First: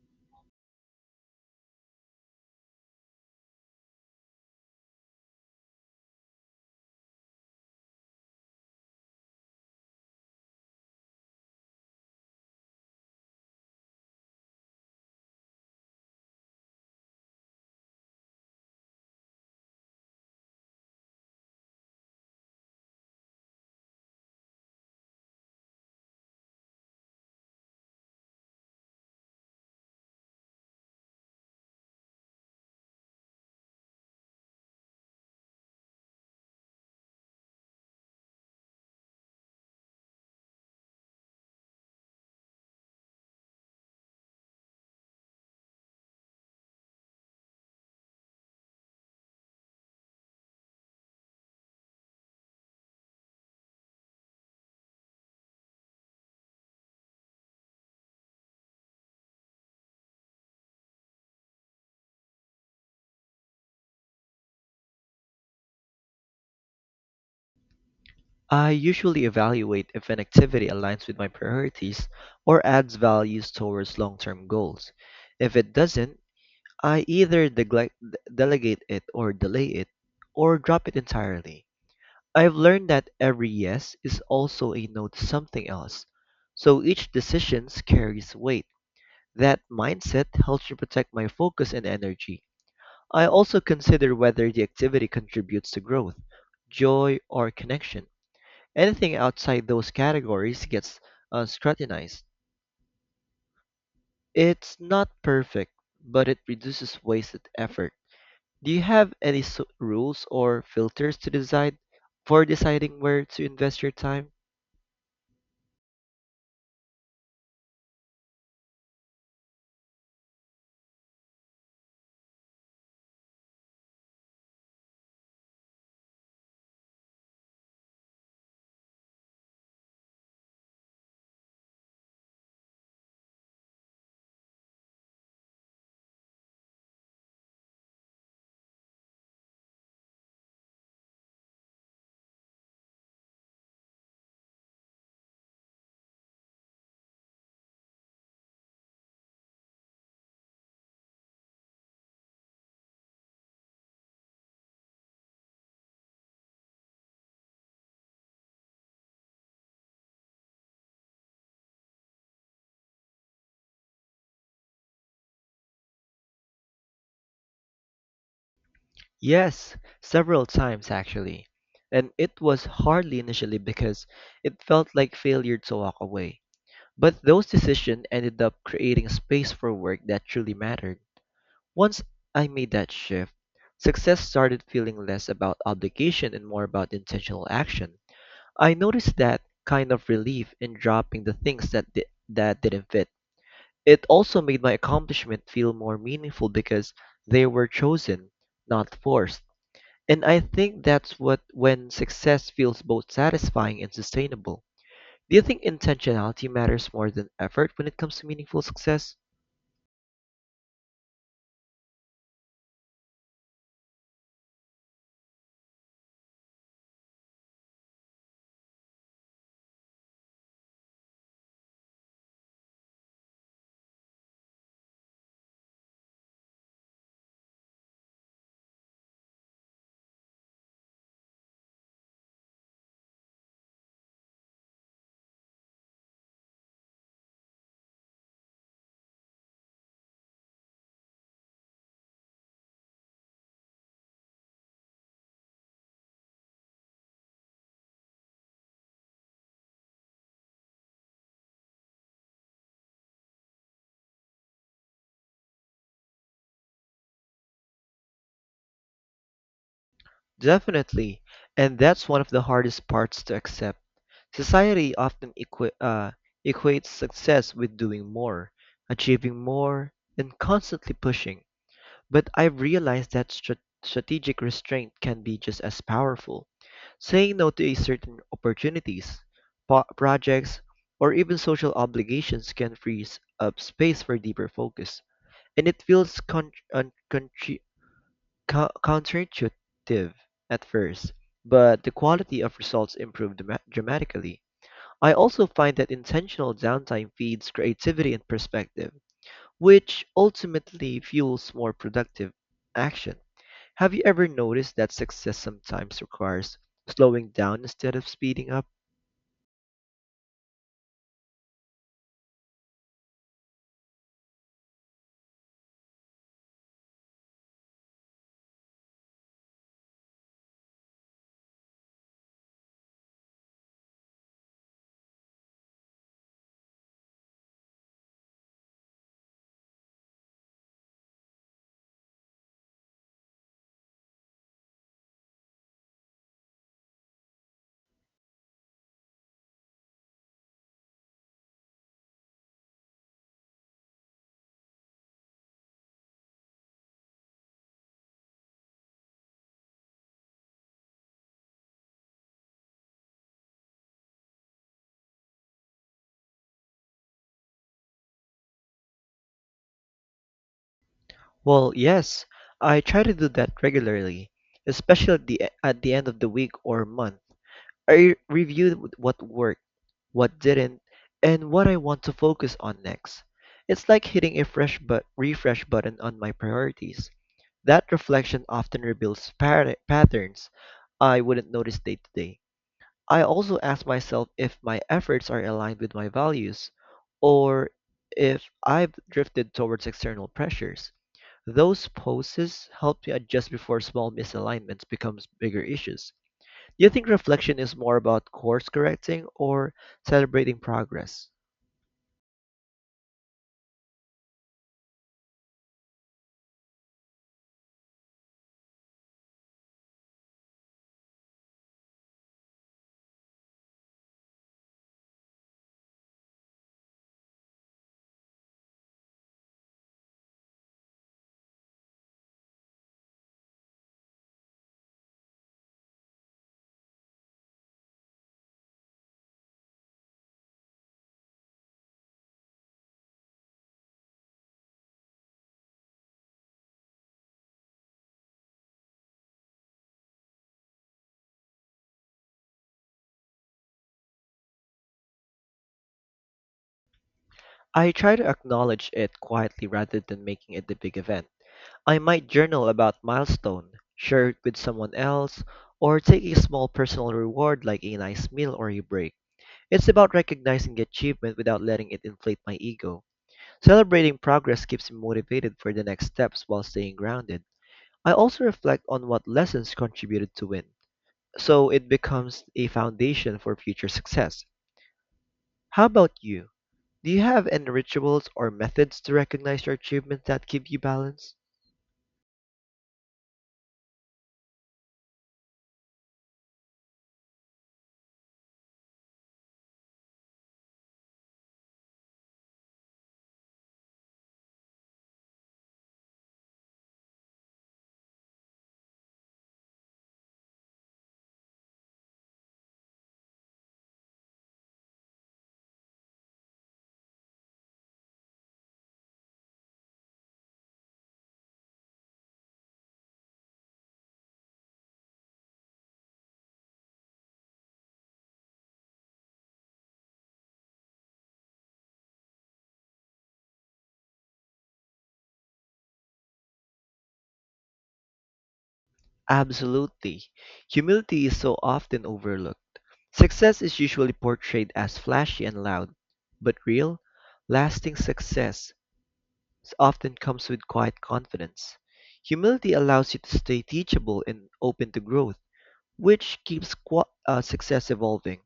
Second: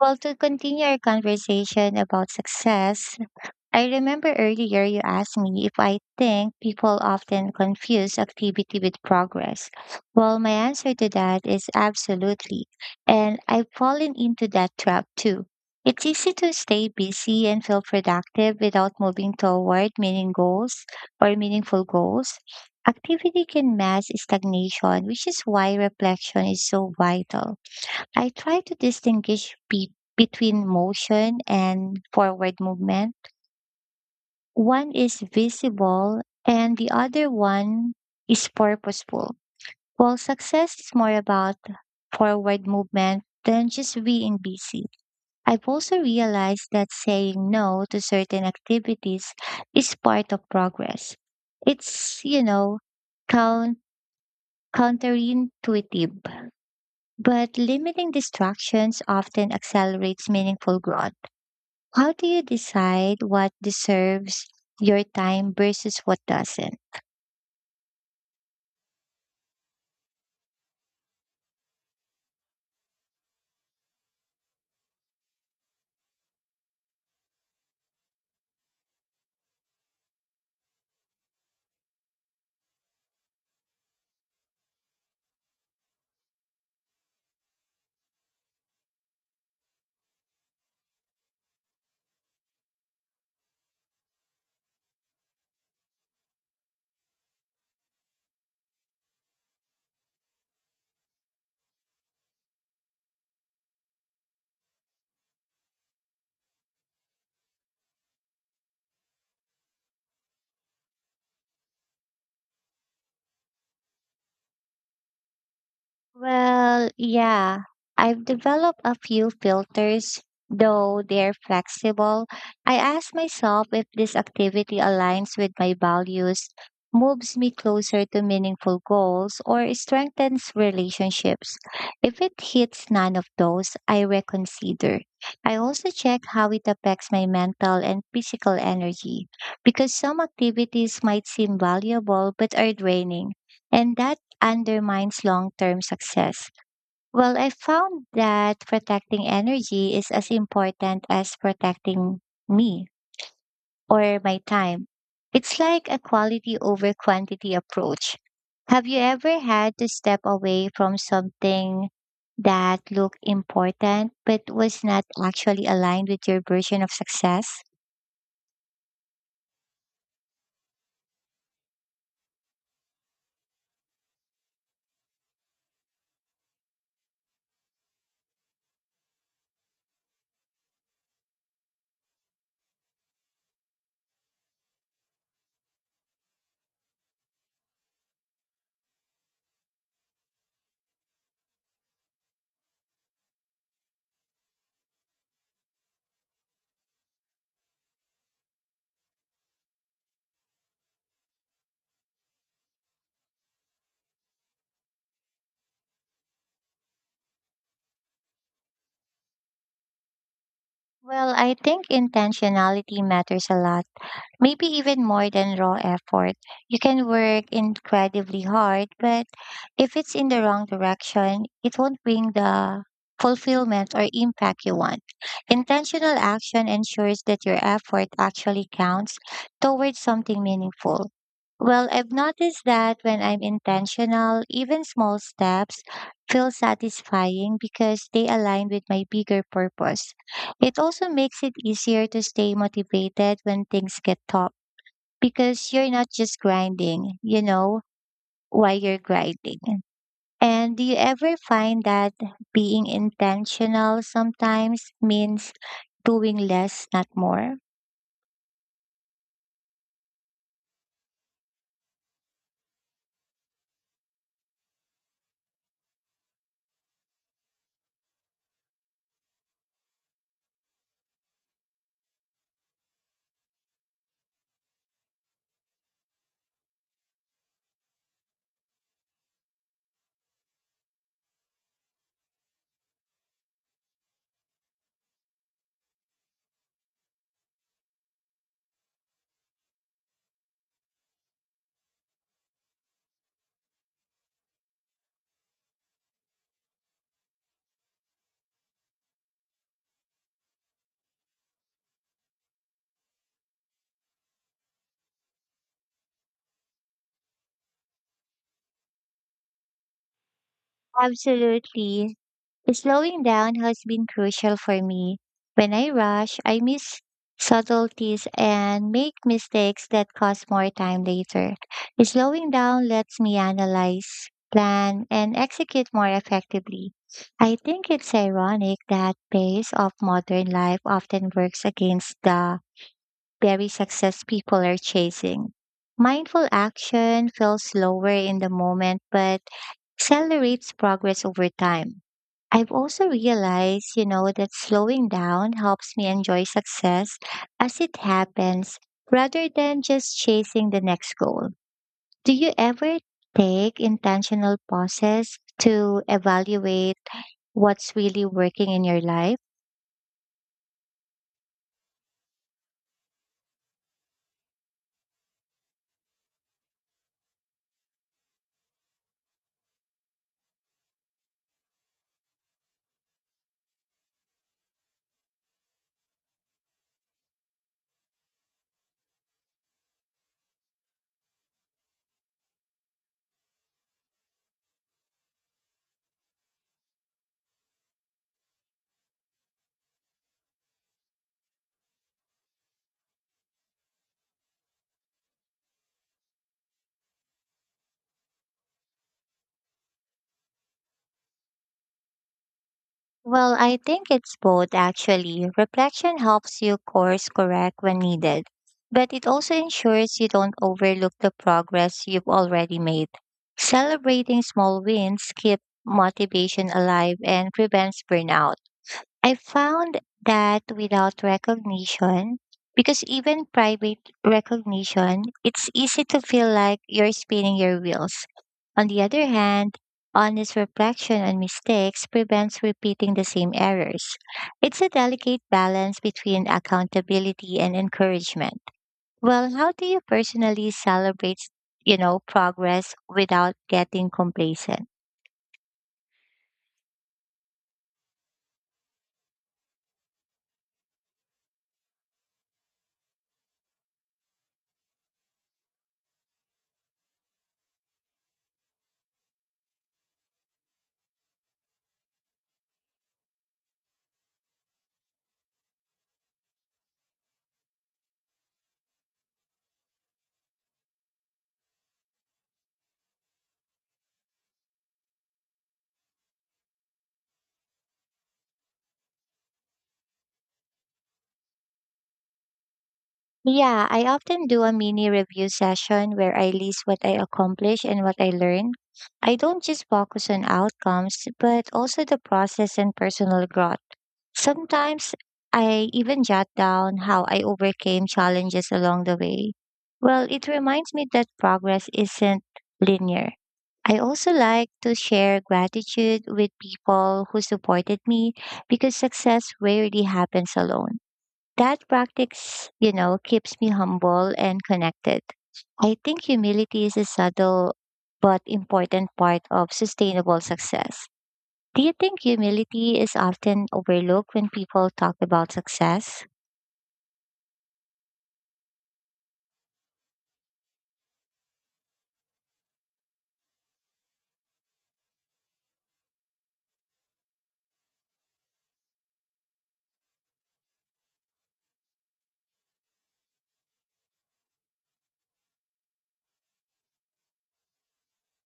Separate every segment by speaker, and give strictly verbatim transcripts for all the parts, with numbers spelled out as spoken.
Speaker 1: Well, to continue our conversation about success, I remember earlier you asked me if I think people often confuse activity with progress. Well, my answer to that is absolutely. And I've fallen into that trap too. It's easy to stay busy and feel productive without moving toward meaning goals or meaningful goals. Activity can mask stagnation, which is why reflection is so vital. I try to distinguish be- between motion and forward movement. One is visible and the other one is purposeful. While success is more about forward movement than just being busy. I've also realized that saying no to certain activities is part of progress. It's, you know, count- counterintuitive, but limiting distractions often accelerates meaningful growth. How do you decide what deserves your time versus what doesn't?
Speaker 2: I usually evaluate if an activity aligns with my priorities or adds values towards long term goals. If it doesn't, I either neglect, delegate it or delay it or drop it entirely. I've learned that every yes is also a no to something else, so each decision carries weight. That mindset helps me protect my focus and energy. I also consider whether the activity contributes to growth, joy, or connection. Anything outside those categories gets uh, scrutinized. It's not perfect, but it reduces wasted effort. Do you have any s rules or filters to decide for deciding where to invest your time?
Speaker 1: Well, yeah, I've developed a few filters, though they're flexible. I ask myself if this activity aligns with my values, moves me closer to meaningful goals, or strengthens relationships. If it hits none of those, I reconsider. I also check how it affects my mental and physical energy, because some activities might seem valuable but are draining. And that undermines long term success. Well, I found that protecting energy is as important as protecting me or my time. It's like a quality over quantity approach. Have you ever had to step away from something that looked important but was not actually aligned with your version of success?
Speaker 2: Yes, several times actually. And it was hardly initially because it felt like failure to walk away. But those decisions ended up creating space for work that truly mattered. Once I made that shift, success started feeling less about obligation and more about intentional action. I noticed that kind of relief in dropping the things that di- that didn't fit. It also made my accomplishment feel more meaningful because they were chosen, not forced. And I think that's what when success feels both satisfying and sustainable. Do you think intentionality matters more than effort when it comes to meaningful success?
Speaker 1: Well, I think intentionality matters a lot, maybe even more than raw effort. You can work incredibly hard, but if it's in the wrong direction, it won't bring the fulfillment or impact you want. Intentional action ensures that your effort actually counts towards something meaningful. Well, I've noticed that when I'm intentional, even small steps feel satisfying because they align with my bigger purpose. It also makes it easier to stay motivated when things get tough because you're not just grinding, you know, why you're grinding. And do you ever find that being intentional sometimes means doing less, not more?
Speaker 2: Definitely. And that's one of the hardest parts to accept. Society often equi- uh, equates success with doing more, achieving more, and constantly pushing. But I've realized that strat- strategic restraint can be just as powerful. Saying no to a certain opportunities, po- projects, or even social obligations can freeze up space for deeper focus. And it feels con- un- contri- co- counterintuitive at first, but the quality of results improved dra- dramatically. I also find that intentional downtime feeds creativity and perspective, which ultimately fuels more productive action. Have you ever noticed that success sometimes requires slowing down instead of speeding up?
Speaker 1: Absolutely. Slowing down has been crucial for me. When I rush, I miss subtleties and make mistakes that cost more time later. Slowing down lets me analyze, plan, and execute more effectively. I think it's ironic that pace of modern life often works against the very success people are chasing. Mindful action feels slower in the moment, but accelerates progress over time. I've also realized, you know, that slowing down helps me enjoy success as it happens rather than just chasing the next goal. Do you ever take intentional pauses to evaluate what's really working in your life?
Speaker 2: Well, yes, I try to do that regularly, especially at the, e- at the end of the week or month. I review what worked, what didn't, and what I want to focus on next. It's like hitting a fresh but refresh button on my priorities. That reflection often reveals par- patterns I wouldn't notice day to day. I also ask myself if my efforts are aligned with my values or if I've drifted towards external pressures. Those poses help me adjust before small misalignments becomes bigger issues. Do you think reflection is more about course correcting or celebrating progress?
Speaker 1: Well, I think it's both actually. Reflection helps you course correct when needed, but it also ensures you don't overlook the progress you've already made. Celebrating small wins keeps motivation alive and prevents burnout. I found that without recognition, because even private recognition, it's easy to feel like you're spinning your wheels. On the other hand, honest reflection on mistakes prevents repeating the same errors. It's a delicate balance between accountability and encouragement. Well, how do you personally celebrate, you know, progress without getting complacent?
Speaker 2: I try to acknowledge it quietly rather than making it the big event. I might journal about milestone, share it with someone else, or take a small personal reward like a nice meal or a break. It's about recognizing achievement without letting it inflate my ego. Celebrating progress keeps me motivated for the next steps while staying grounded. I also reflect on what lessons contributed to win, so it becomes a foundation for future success. How about you? Do you have any rituals or methods to recognize your achievements that give you balance?
Speaker 1: Yeah, I often do a mini review session where I list what I accomplished and what I learned. I don't just focus on outcomes, but also the process and personal growth. Sometimes I even jot down how I overcame challenges along the way. Well, it reminds me that progress isn't linear. I also like to share gratitude with people who supported me because success rarely happens alone. That practice, you know, keeps me humble and connected. I think humility is a subtle but important part of sustainable success. Do you think humility is often overlooked when people talk about success?
Speaker 2: Absolutely. Humility is so often overlooked. Success is usually portrayed as flashy and loud, but real, lasting success s- often comes with quiet confidence. Humility allows you to stay teachable and open to growth, which keeps qua uh, success evolving.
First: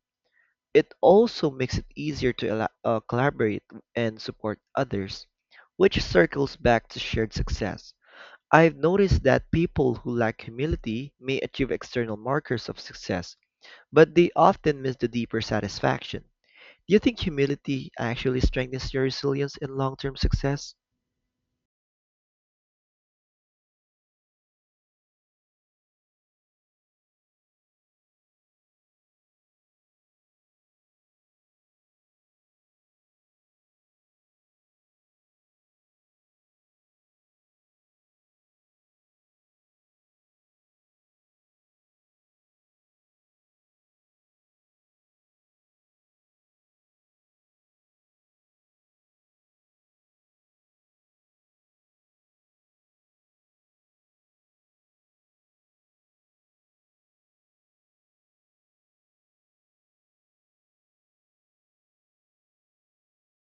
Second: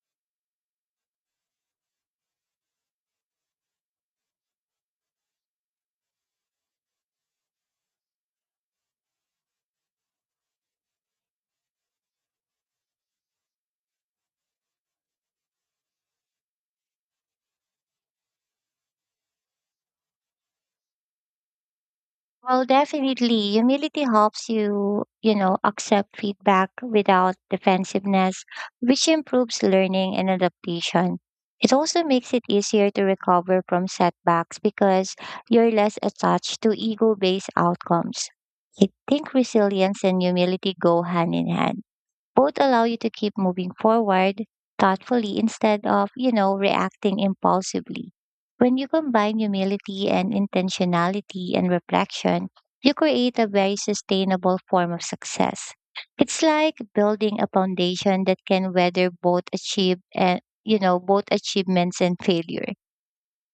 Speaker 2: It also makes it easier to ela- uh, collaborate and support others, which circles back to shared success. I've noticed that people who lack humility may achieve external markers of success, but they often miss the deeper satisfaction. Do you think humility actually strengthens your resilience and long term success?
Speaker 1: Well, definitely. Humility helps you, you know, accept feedback without defensiveness, which improves learning and adaptation. It also makes it easier to recover from setbacks because you're less attached to ego based outcomes. I think resilience and humility go hand in hand, both allow you to keep moving forward thoughtfully instead of, you know, reacting impulsively. When you combine humility and intentionality and reflection, you create a very sustainable form of success. It's like building a foundation that can weather both achieve and you know both achievements and failure.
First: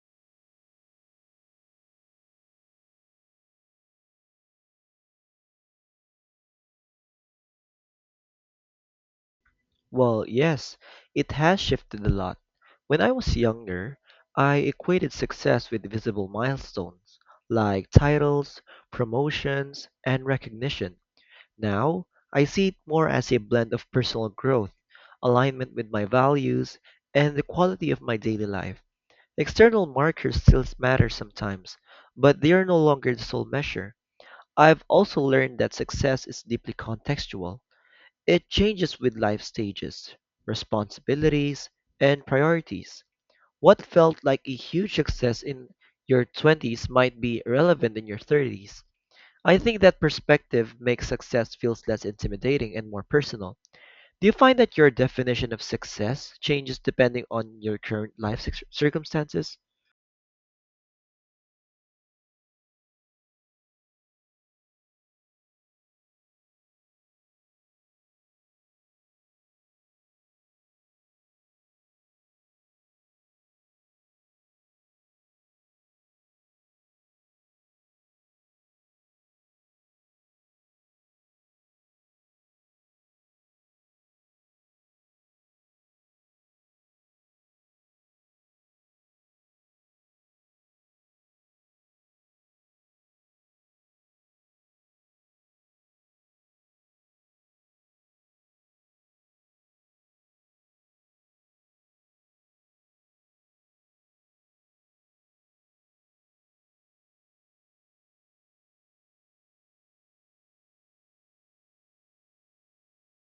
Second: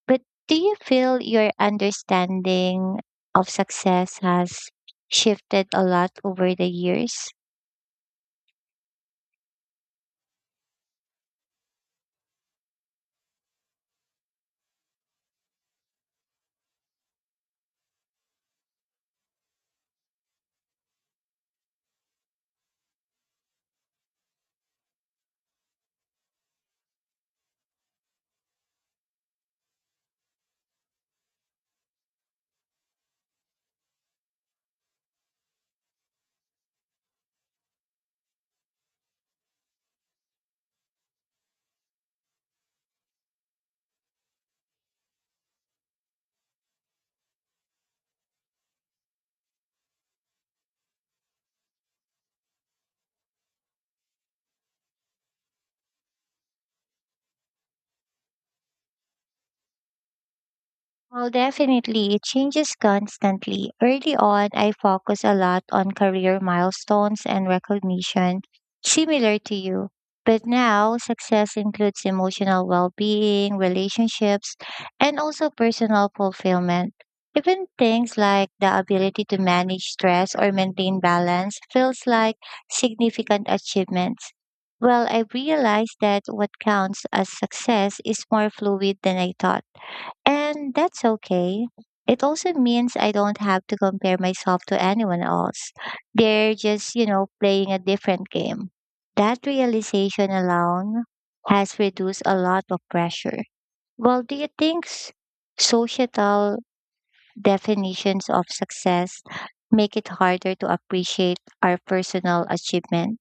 Speaker 1: But do you feel your understanding of success has shifted a lot over the years?
Speaker 2: Well, yes, it has shifted a lot. When I was younger, I equated success with visible milestones like titles, promotions, and recognition. Now, I see it more as a blend of personal growth, alignment with my values, and the quality of my daily life. External markers still matter sometimes, but they are no longer the sole measure. I've also learned that success is deeply contextual. It changes with life stages, responsibilities, and priorities. What felt like a huge success in your twenties might be relevant in your thirties. I think that perspective makes success feels less intimidating and more personal. Do you find that your definition of success changes depending on your current life cir- circumstances?
Speaker 1: Well, definitely, it changes constantly. Early on, I focus a lot on career milestones and recognition, similar to you. But now, success includes emotional well being, relationships, and also personal fulfillment. Even things like the ability to manage stress or maintain balance feels like significant achievements. Well, I realized that what counts as success is more fluid than I thought, and that's okay. It also means I don't have to compare myself to anyone else. They're just, you know, playing a different game. That realization alone has reduced a lot of pressure. Well, do you think s- societal definitions of success make it harder to appreciate our personal achievement?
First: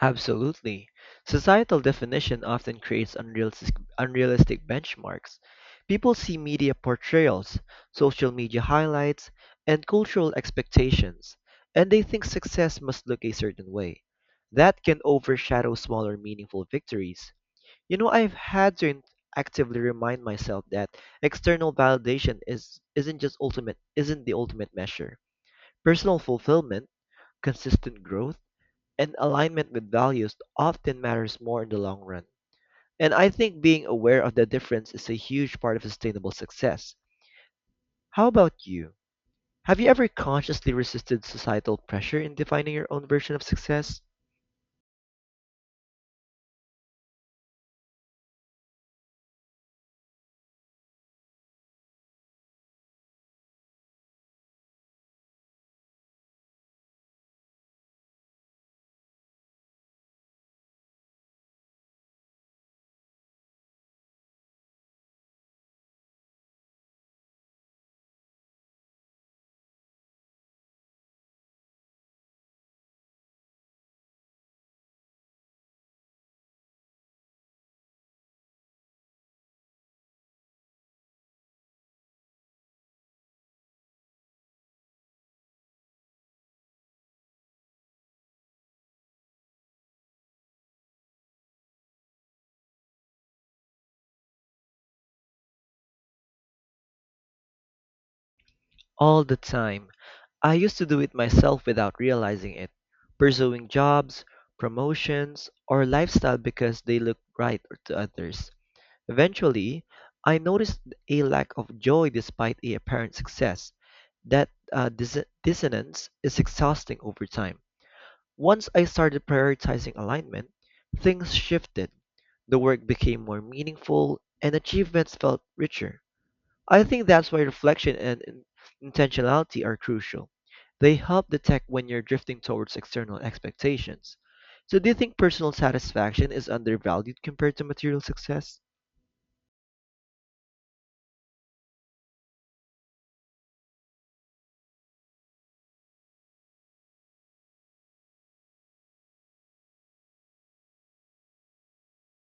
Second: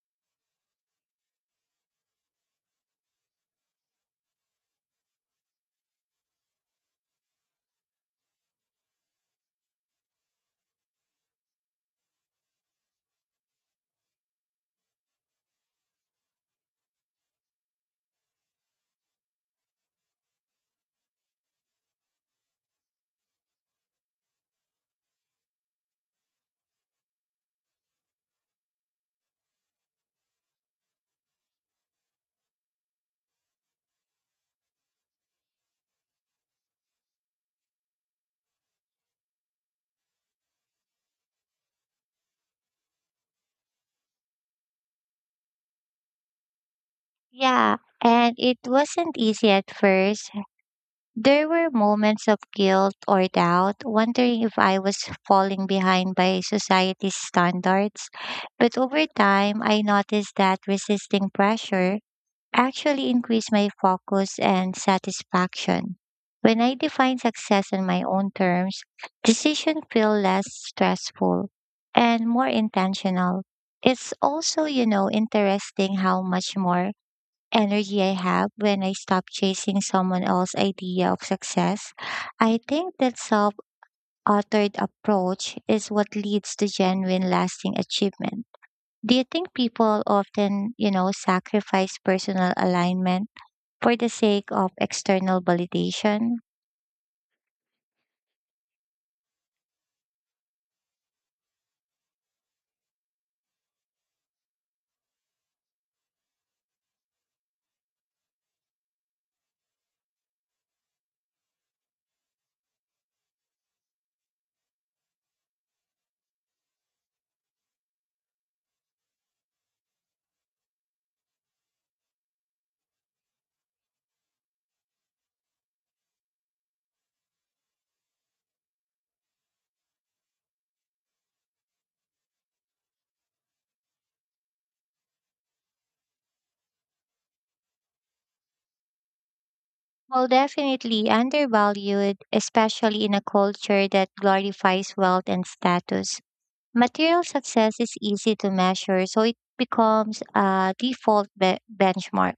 Speaker 2: Absolutely. Societal definition often creates unrealistic, unrealistic benchmarks. People see media portrayals, social media highlights, and cultural expectations, and they think success must look a certain way. That can overshadow smaller meaningful victories. You know, I've had to in- actively remind myself that external validation is isn't just ultimate isn't the ultimate measure. Personal fulfillment, consistent growth, and alignment with values often matters more in the long run. And I think being aware of the difference is a huge part of sustainable success. How about you? Have you ever consciously resisted societal pressure in defining your own version of success?
Speaker 1: Yeah, and it wasn't easy at first. There were moments of guilt or doubt, wondering if I was falling behind by society's standards. But over time, I noticed that resisting pressure actually increased my focus and satisfaction. When I define success on my own terms, decisions feel less stressful and more intentional. It's also, you know, interesting how much more energy I have when I stop chasing someone else's idea of success. I think that self authored approach is what leads to genuine lasting achievement. Do you think people often, you know, sacrifice personal alignment for the sake of external validation?
Speaker 2: All the time. I used to do it myself without realizing it, pursuing jobs, promotions, or lifestyle because they looked right to others. Eventually, I noticed a lack of joy despite the apparent success. That uh, dis- dissonance is exhausting over time. Once I started prioritizing alignment, things shifted. The work became more meaningful and achievements felt richer. I think that's why reflection and in- intentionality are crucial. They help detect when you're drifting towards external expectations. So, do you think personal satisfaction is undervalued compared to material success?
Speaker 1: Well, definitely undervalued, especially in a culture that glorifies wealth and status. Material success is easy to measure, so it becomes a default be- benchmark.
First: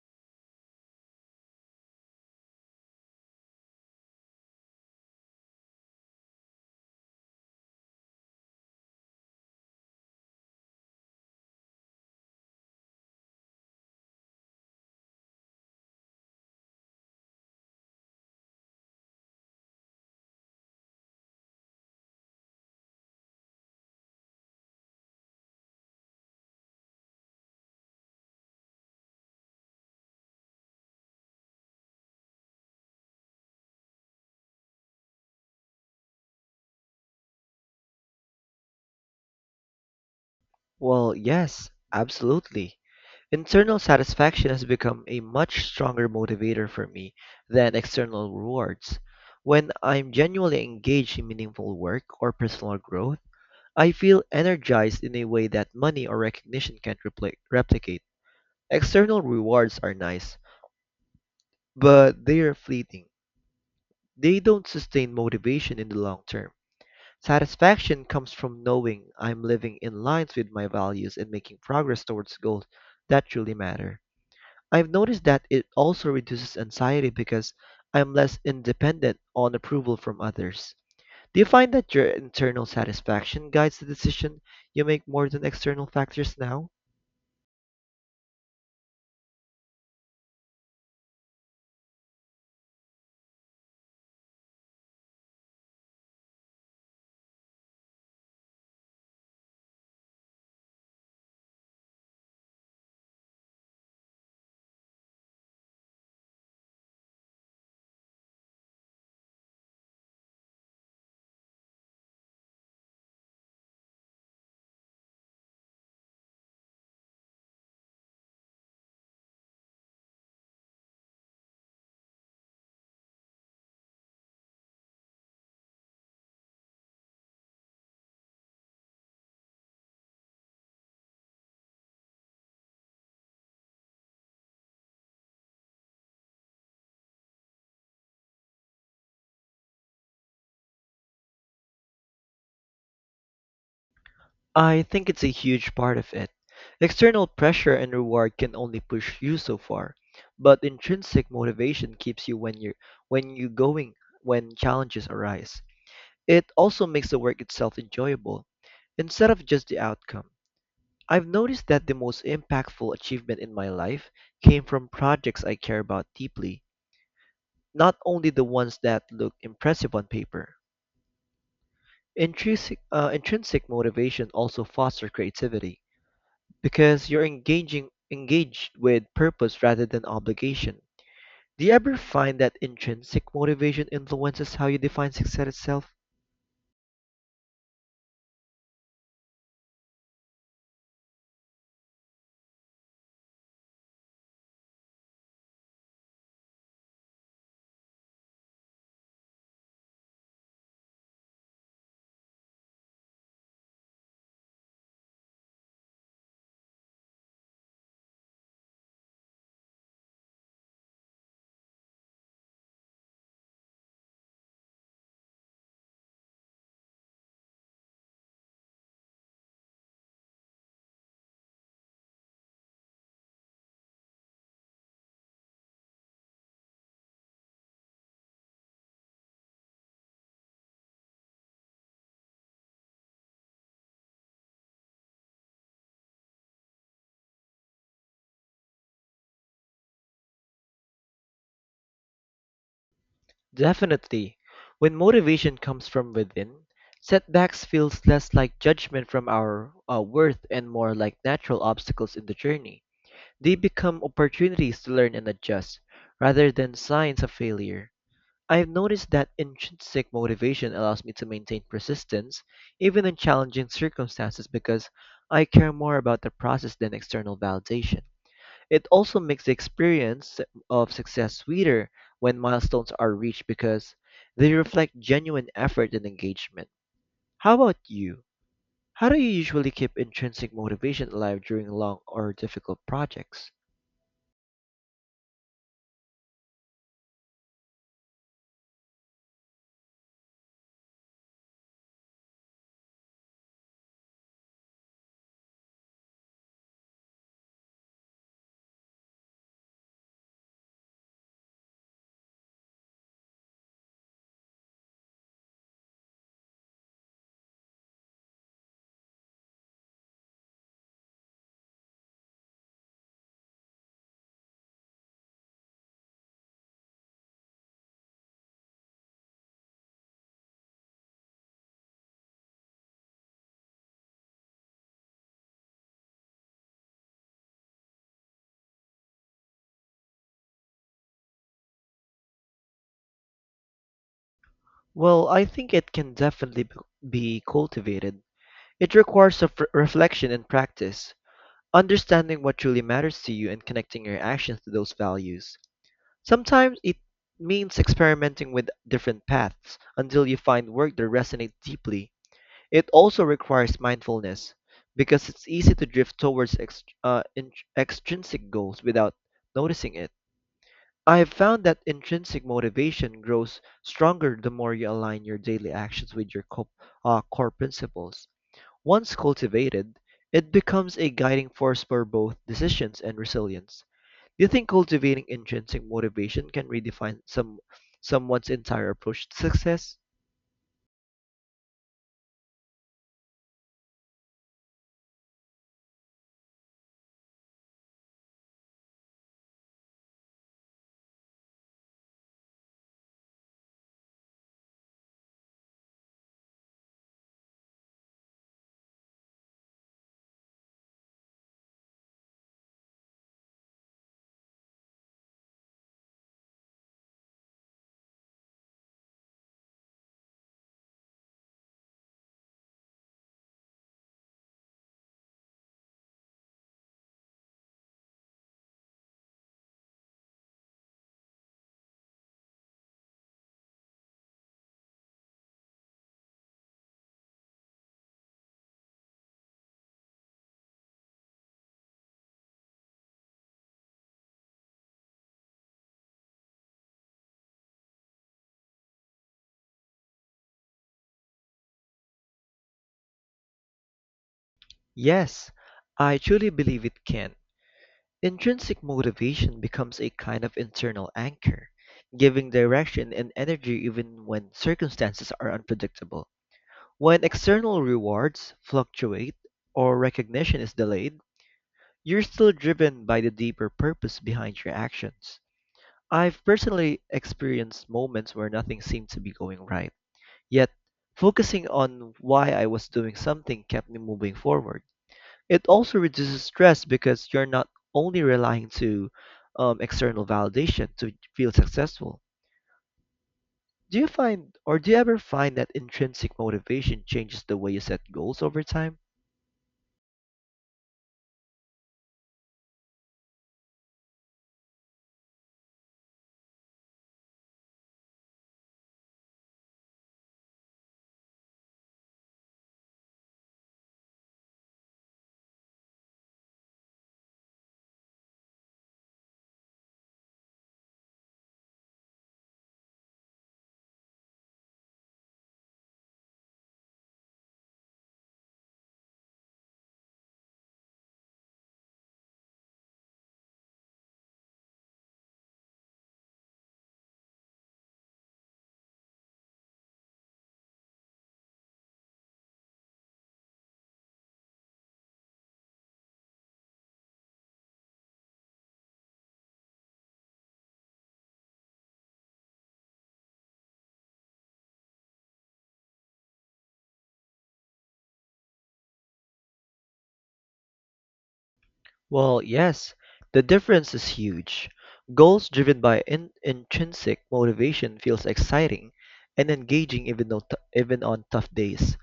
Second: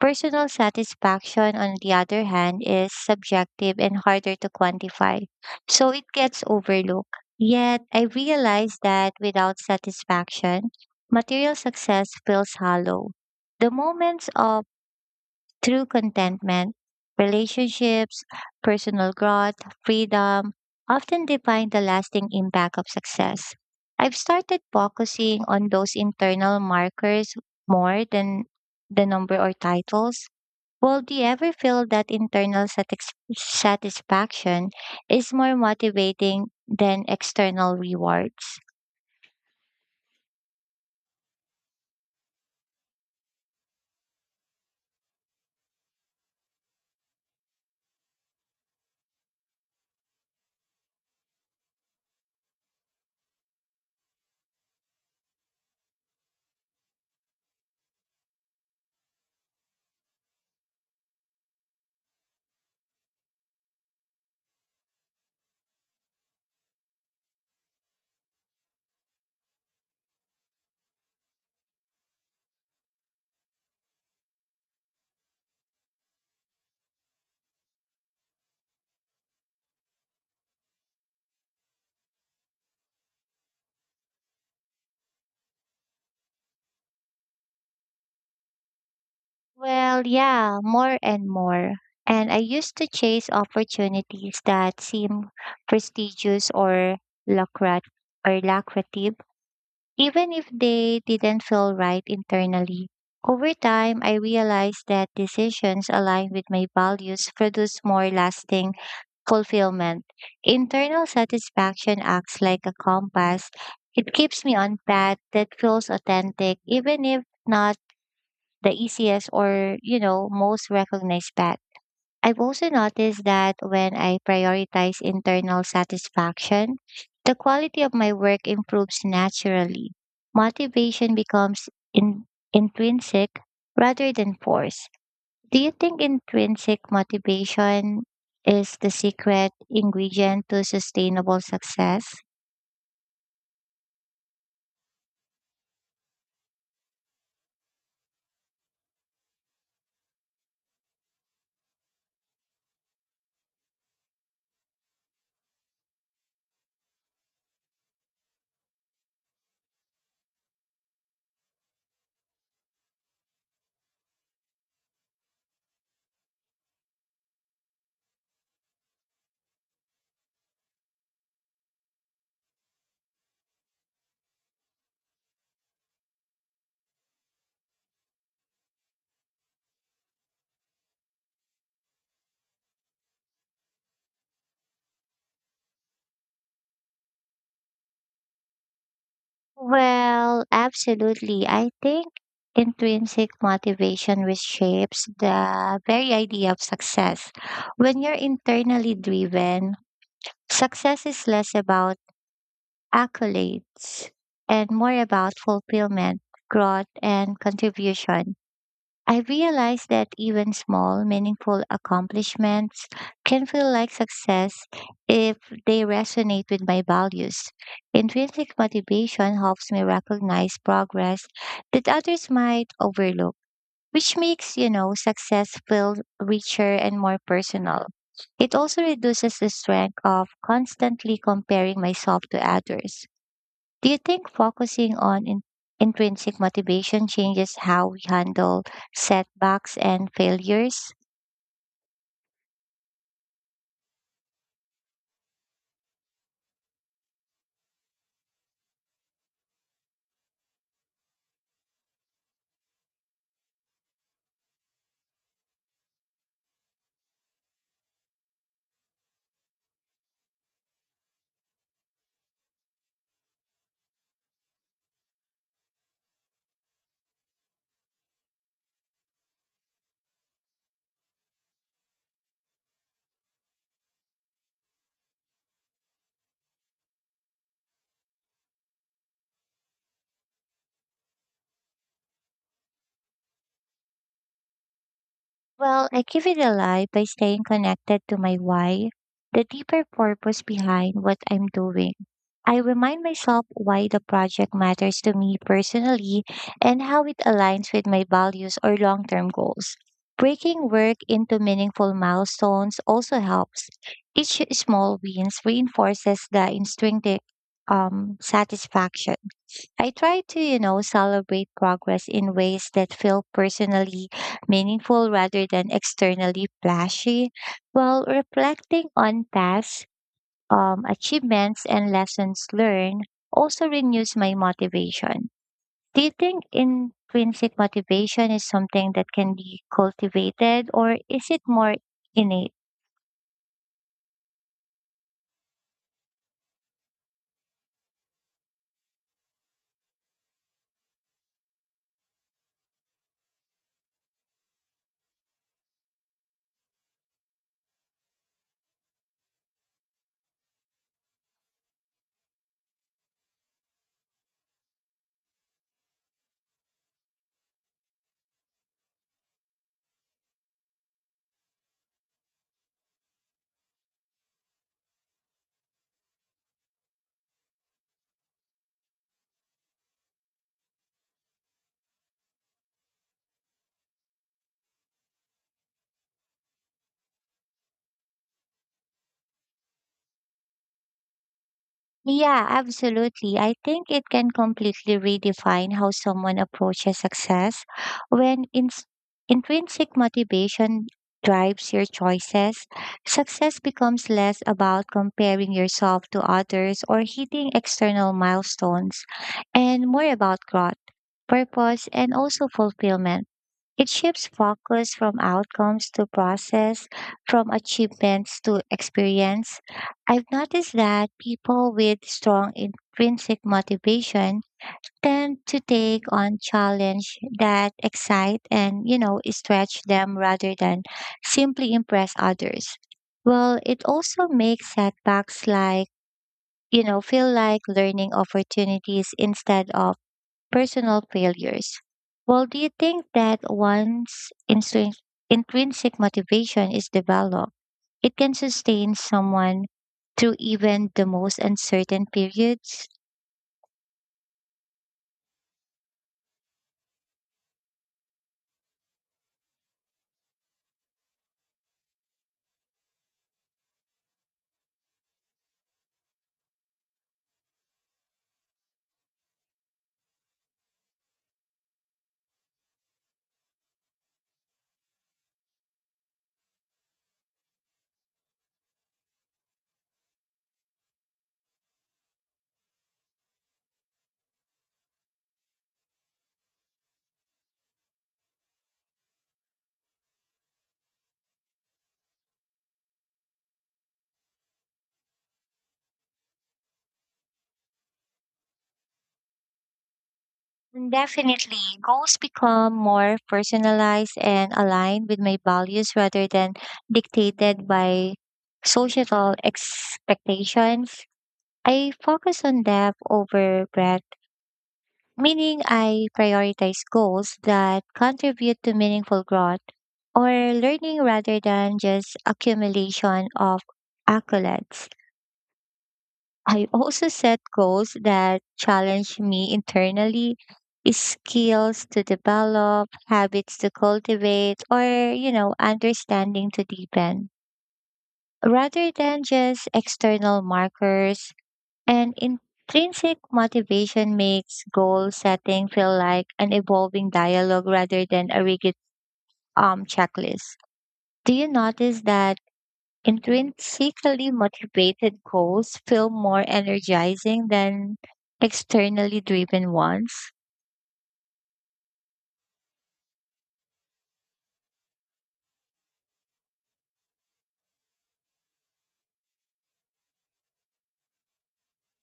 Speaker 1: Personal satisfaction, on the other hand, is subjective and harder to quantify, so it gets overlooked. Yet, I realize that without satisfaction, material success feels hollow. The moments of true contentment, relationships, personal growth, freedom often define the lasting impact of success. I've started focusing on those internal markers more than the number or titles. Well, do you ever feel that internal satis- satisfaction is more motivating than external rewards?
Speaker 2: Well, yes, absolutely. Internal satisfaction has become a much stronger motivator for me than external rewards. When I'm genuinely engaged in meaningful work or personal growth, I feel energized in a way that money or recognition can't repli- replicate. External rewards are nice, but they are fleeting. They don't sustain motivation in the long term. Satisfaction comes from knowing I'm living in lines with my values and making progress towards goals that truly matter. I've noticed that it also reduces anxiety because I'm less independent on approval from others. Do you find that your internal satisfaction guides the decision you make more than external factors now?
Speaker 1: Well, yeah, more and more. And I used to chase opportunities that seem prestigious or lucrat or lucrative, even if they didn't feel right internally. Over time, I realized that decisions aligned with my values produce more lasting fulfillment. Internal satisfaction acts like a compass. It keeps me on path that feels authentic, even if not the easiest or, you know, most recognized path. I've also noticed that when I prioritize internal satisfaction, the quality of my work improves naturally. Motivation becomes in- intrinsic rather than forced. Do you think intrinsic motivation is the secret ingredient to sustainable success?
Speaker 2: I think it's a huge part of it. External pressure and reward can only push you so far, but intrinsic motivation keeps you when you're when you going when challenges arise. It also makes the work itself enjoyable instead of just the outcome. I've noticed that the most impactful achievement in my life came from projects I care about deeply, not only the ones that look impressive on paper. Intrinsic, uh, intrinsic motivation also fosters creativity because you're engaging engaged with purpose rather than obligation. Do you ever find that intrinsic motivation influences how you define success itself?
Speaker 1: Well, absolutely. I think intrinsic motivation reshapes the very idea of success. When you're internally driven, success is less about accolades and more about fulfillment, growth, and contribution. I realized that even small, meaningful accomplishments can feel like success if they resonate with my values. Intrinsic motivation helps me recognize progress that others might overlook, which makes, you know, success feel richer and more personal. It also reduces the strength of constantly comparing myself to others. Do you think focusing on in- intrinsic motivation changes how we handle setbacks and failures?
Speaker 2: Definitely. When motivation comes from within, setbacks feels less like judgment from our uh, worth and more like natural obstacles in the journey. They become opportunities to learn and adjust rather than signs of failure. I've noticed that intrinsic motivation allows me to maintain persistence, even in challenging circumstances, because I care more about the process than external validation. It also makes the experience of success sweeter when milestones are reached because they reflect genuine effort and engagement. How about you? How do you usually keep intrinsic motivation alive during long or difficult projects?
Speaker 1: Well, I give it a lie by staying connected to my why, the deeper purpose behind what I'm doing. I remind myself why the project matters to me personally and how it aligns with my values or long term goals. Breaking work into meaningful milestones also helps. Each small wins reinforces the instinctive um, satisfaction. I try to, you know, celebrate progress in ways that feel personally meaningful rather than externally flashy, while reflecting on past um, achievements and lessons learned also renews my motivation. Do you think intrinsic motivation is something that can be cultivated or is it more innate?
Speaker 2: Well, I think it can definitely b- be cultivated. It requires of re- reflection and practice, understanding what truly matters to you and connecting your actions to those values. Sometimes it means experimenting with different paths until you find work that resonates deeply. It also requires mindfulness because it's easy to drift towards ex- uh, in- extrinsic goals without noticing it. I have found that intrinsic motivation grows stronger the more you align your daily actions with your co- uh, core principles. Once cultivated, it becomes a guiding force for both decisions and resilience. Do you think cultivating intrinsic motivation can redefine some someone's entire approach to success?
Speaker 1: Yeah, absolutely. I think it can completely redefine how someone approaches success when ins intrinsic motivation drives your choices. Success becomes less about comparing yourself to others or hitting external milestones and more about growth, purpose, and also fulfillment. It shifts focus from outcomes to process, from achievements to experience. I've noticed that people with strong intrinsic motivation tend to take on challenge that excite and you know stretch them rather than simply impress others. Well, it also makes setbacks like you know feel like learning opportunities instead of personal failures. Well, do you think that once instrin- intrinsic motivation is developed, it can sustain someone through even the most uncertain periods?
Speaker 2: Yes, I truly believe it can. Intrinsic motivation becomes a kind of internal anchor, giving direction and energy even when circumstances are unpredictable. When external rewards fluctuate or recognition is delayed, you're still driven by the deeper purpose behind your actions. I've personally experienced moments where nothing seemed to be going right, yet focusing on why I was doing something kept me moving forward. It also reduces stress because you're not only relying to um, external validation to feel successful. Do you find or do you ever find that intrinsic motivation changes the way you set goals over time?
Speaker 1: Definitely, goals become more personalized and aligned with my values rather than dictated by societal expectations. I focus on depth over breadth, meaning I prioritize goals that contribute to meaningful growth or learning rather than just accumulation of accolades. I also set goals that challenge me internally, skills to develop, habits to cultivate, or, you know, understanding to deepen. Rather than just external markers, and intrinsic motivation makes goal setting feel like an evolving dialogue rather than a rigid um, checklist. Do you notice that intrinsically motivated goals feel more energizing than externally driven ones?
Speaker 2: Well, yes, the difference is huge. Goals driven by in- intrinsic motivation feels exciting and engaging even though t- even on tough days,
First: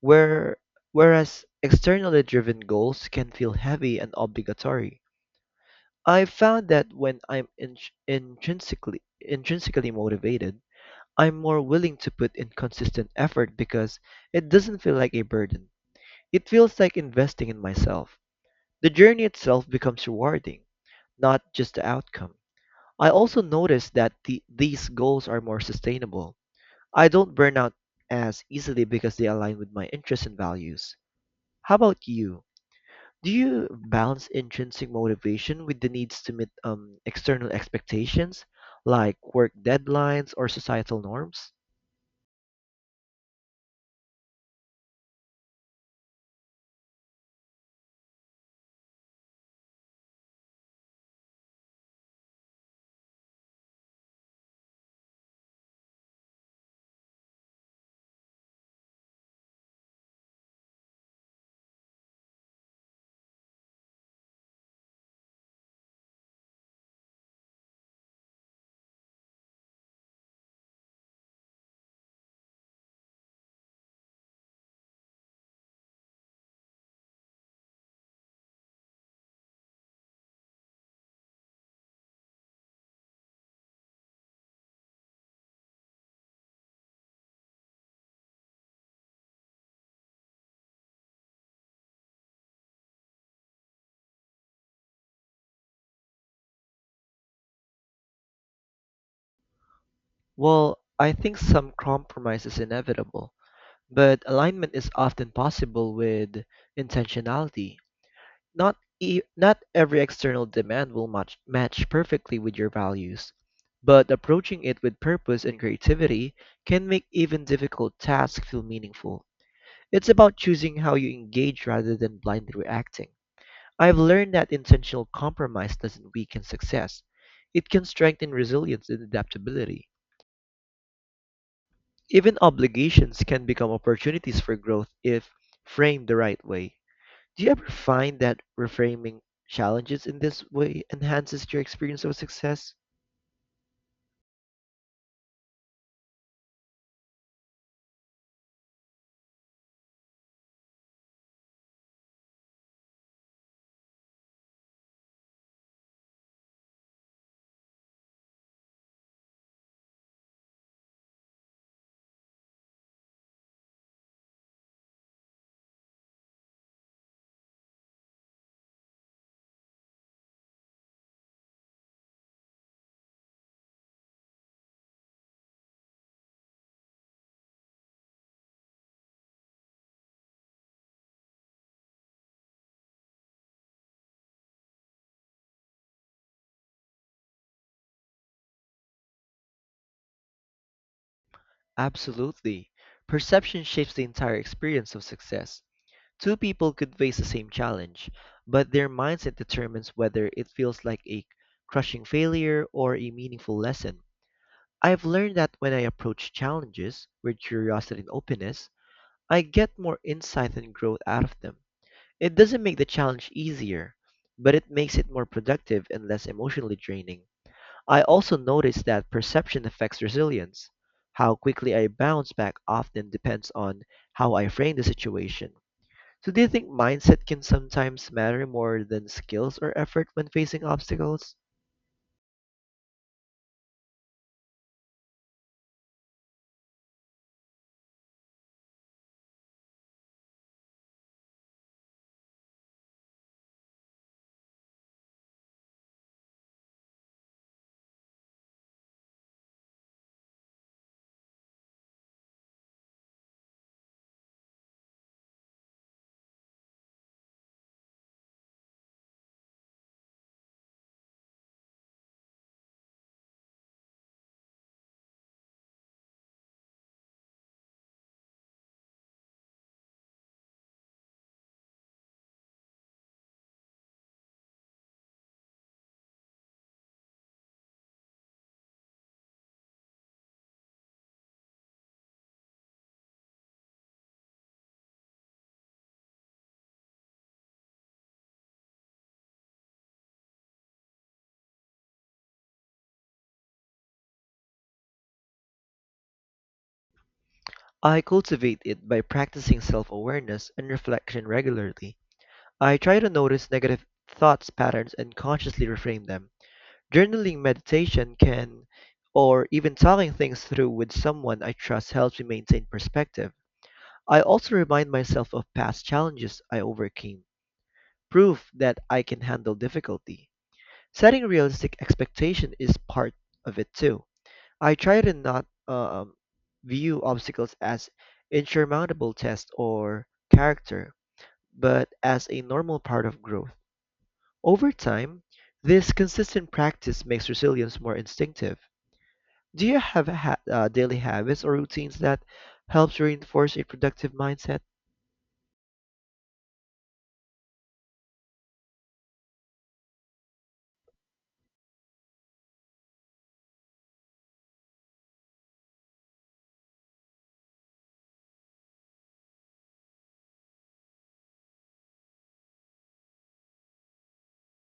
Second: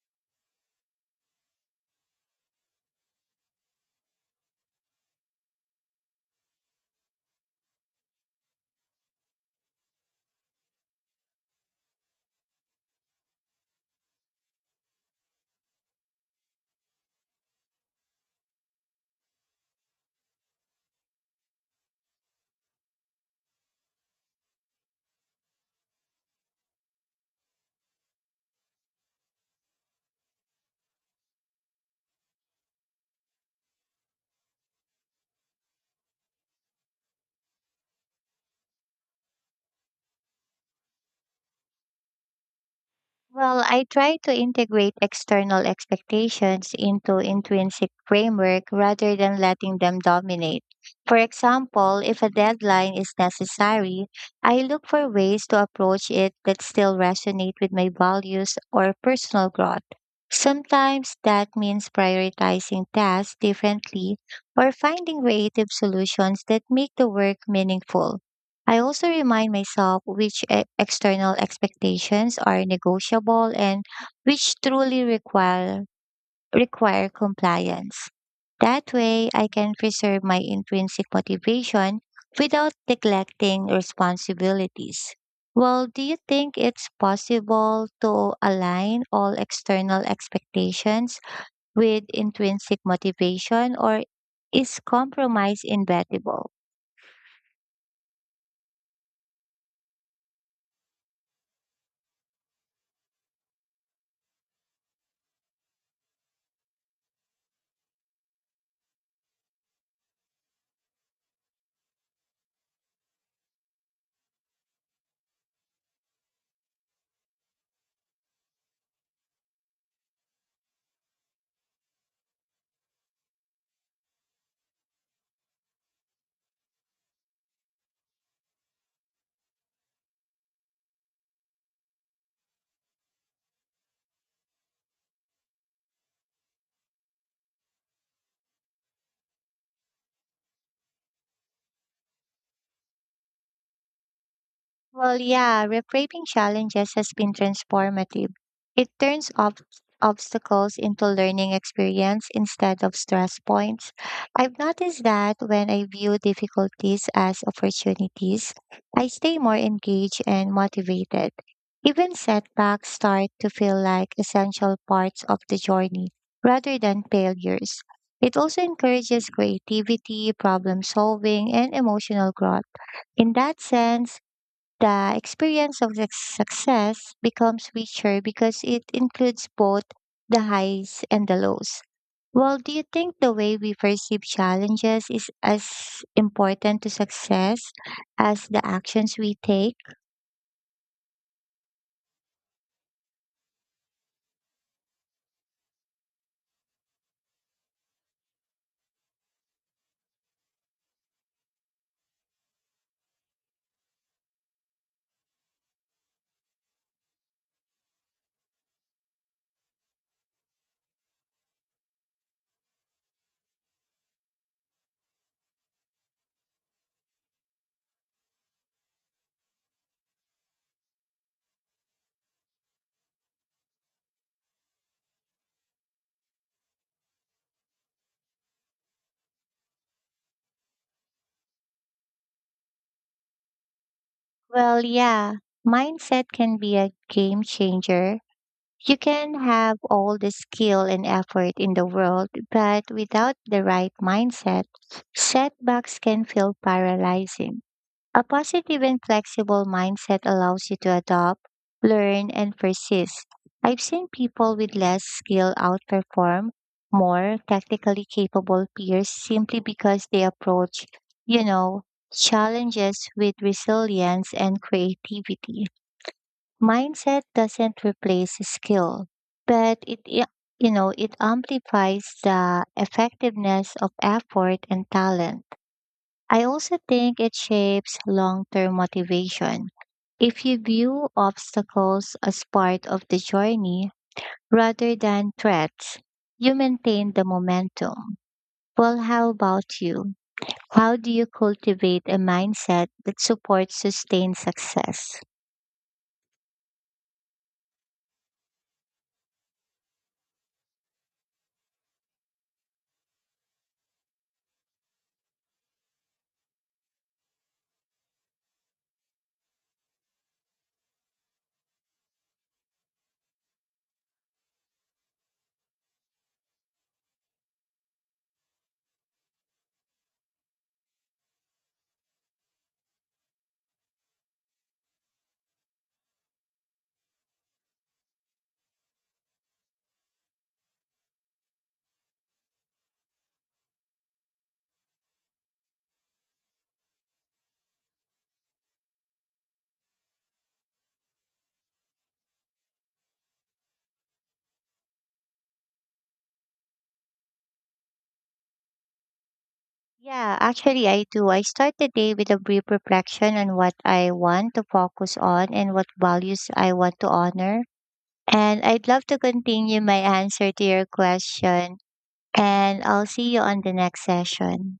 Speaker 2: where whereas externally driven goals can feel heavy and obligatory. I've found that when I'm in, intrinsically intrinsically motivated, I'm more willing to put in consistent effort because it doesn't feel like a burden. It feels like investing in myself. The journey itself becomes rewarding, not just the outcome. I also notice that the, these goals are more sustainable. I don't burn out as easily because they align with my interests and values. How about you? Do you balance intrinsic motivation with the needs to meet um, external expectations, like work deadlines or societal norms?
Speaker 1: Well, I try to integrate external expectations into intrinsic framework rather than letting them dominate. For example, if a deadline is necessary, I look for ways to approach it that still resonate with my values or personal growth. Sometimes that means prioritizing tasks differently or finding creative solutions that make the work meaningful. I also remind myself which e- external expectations are negotiable and which truly require require compliance. That way, I can preserve my intrinsic motivation without neglecting responsibilities. Well, do you think it's possible to align all external expectations with intrinsic motivation, or is compromise inevitable?
Speaker 2: Well, I think some compromise is inevitable, but alignment is often possible with intentionality. Not e- not every external demand will match match perfectly with your values, but approaching it with purpose and creativity can make even difficult tasks feel meaningful. It's about choosing how you engage rather than blindly reacting. I've learned that intentional compromise doesn't weaken success. It can strengthen resilience and adaptability. Even obligations can become opportunities for growth if framed the right way. Do you ever find that reframing challenges in this way enhances your experience of success?
Speaker 1: Well, yeah, reframing challenges has been transformative. It turns ob- obstacles into learning experience instead of stress points. I've noticed that when I view difficulties as opportunities, I stay more engaged and motivated. Even setbacks start to feel like essential parts of the journey rather than failures. It also encourages creativity, problem solving, and emotional growth. In that sense, the experience of the success becomes richer because it includes both the highs and the lows. Well, do you think the way we perceive challenges is as important to success as the actions we take?
Speaker 2: Absolutely. Perception shapes the entire experience of success. Two people could face the same challenge, but their mindset determines whether it feels like a crushing failure or a meaningful lesson. I've learned that when I approach challenges with curiosity and openness, I get more insight and growth out of them. It doesn't make the challenge easier, but it makes it more productive and less emotionally draining. I also noticed that perception affects resilience. How quickly I bounce back often depends on how I frame the situation. So do you think mindset can sometimes matter more than skills or effort when facing obstacles?
Speaker 1: Well, yeah, mindset can be a game changer. You can have all the skill and effort in the world, but without the right mindset, setbacks can feel paralyzing. A positive and flexible mindset allows you to adopt, learn, and persist. I've seen people with less skill outperform more technically capable peers simply because they approach, you know, challenges with resilience and creativity. Mindset doesn't replace skill, but it, i- you know, it amplifies the effectiveness of effort and talent. I also think it shapes long term motivation. If you view obstacles as part of the journey rather than threats, you maintain the momentum. Well, how about you? How do you cultivate a mindset that supports sustained success?
Speaker 2: I cultivate it by practicing self-awareness and reflection regularly. I try to notice negative thoughts patterns and consciously reframe them. Journaling meditation can or even talking things through with someone I trust helps me maintain perspective. I also remind myself of past challenges I overcame, proof that I can handle difficulty. Setting realistic expectation is part of it too. I try to not um, view obstacles as insurmountable tests or character, but as a normal part of growth. Over time, this consistent practice makes resilience more instinctive. Do you have ha- uh, daily habits or routines that helps reinforce a productive mindset?
Speaker 1: Yeah, actually, I do. I start the day with a brief reflection on what I want to focus on and what values I want to honor. And I'd love to continue my answer to your question. And I'll see you on the next session.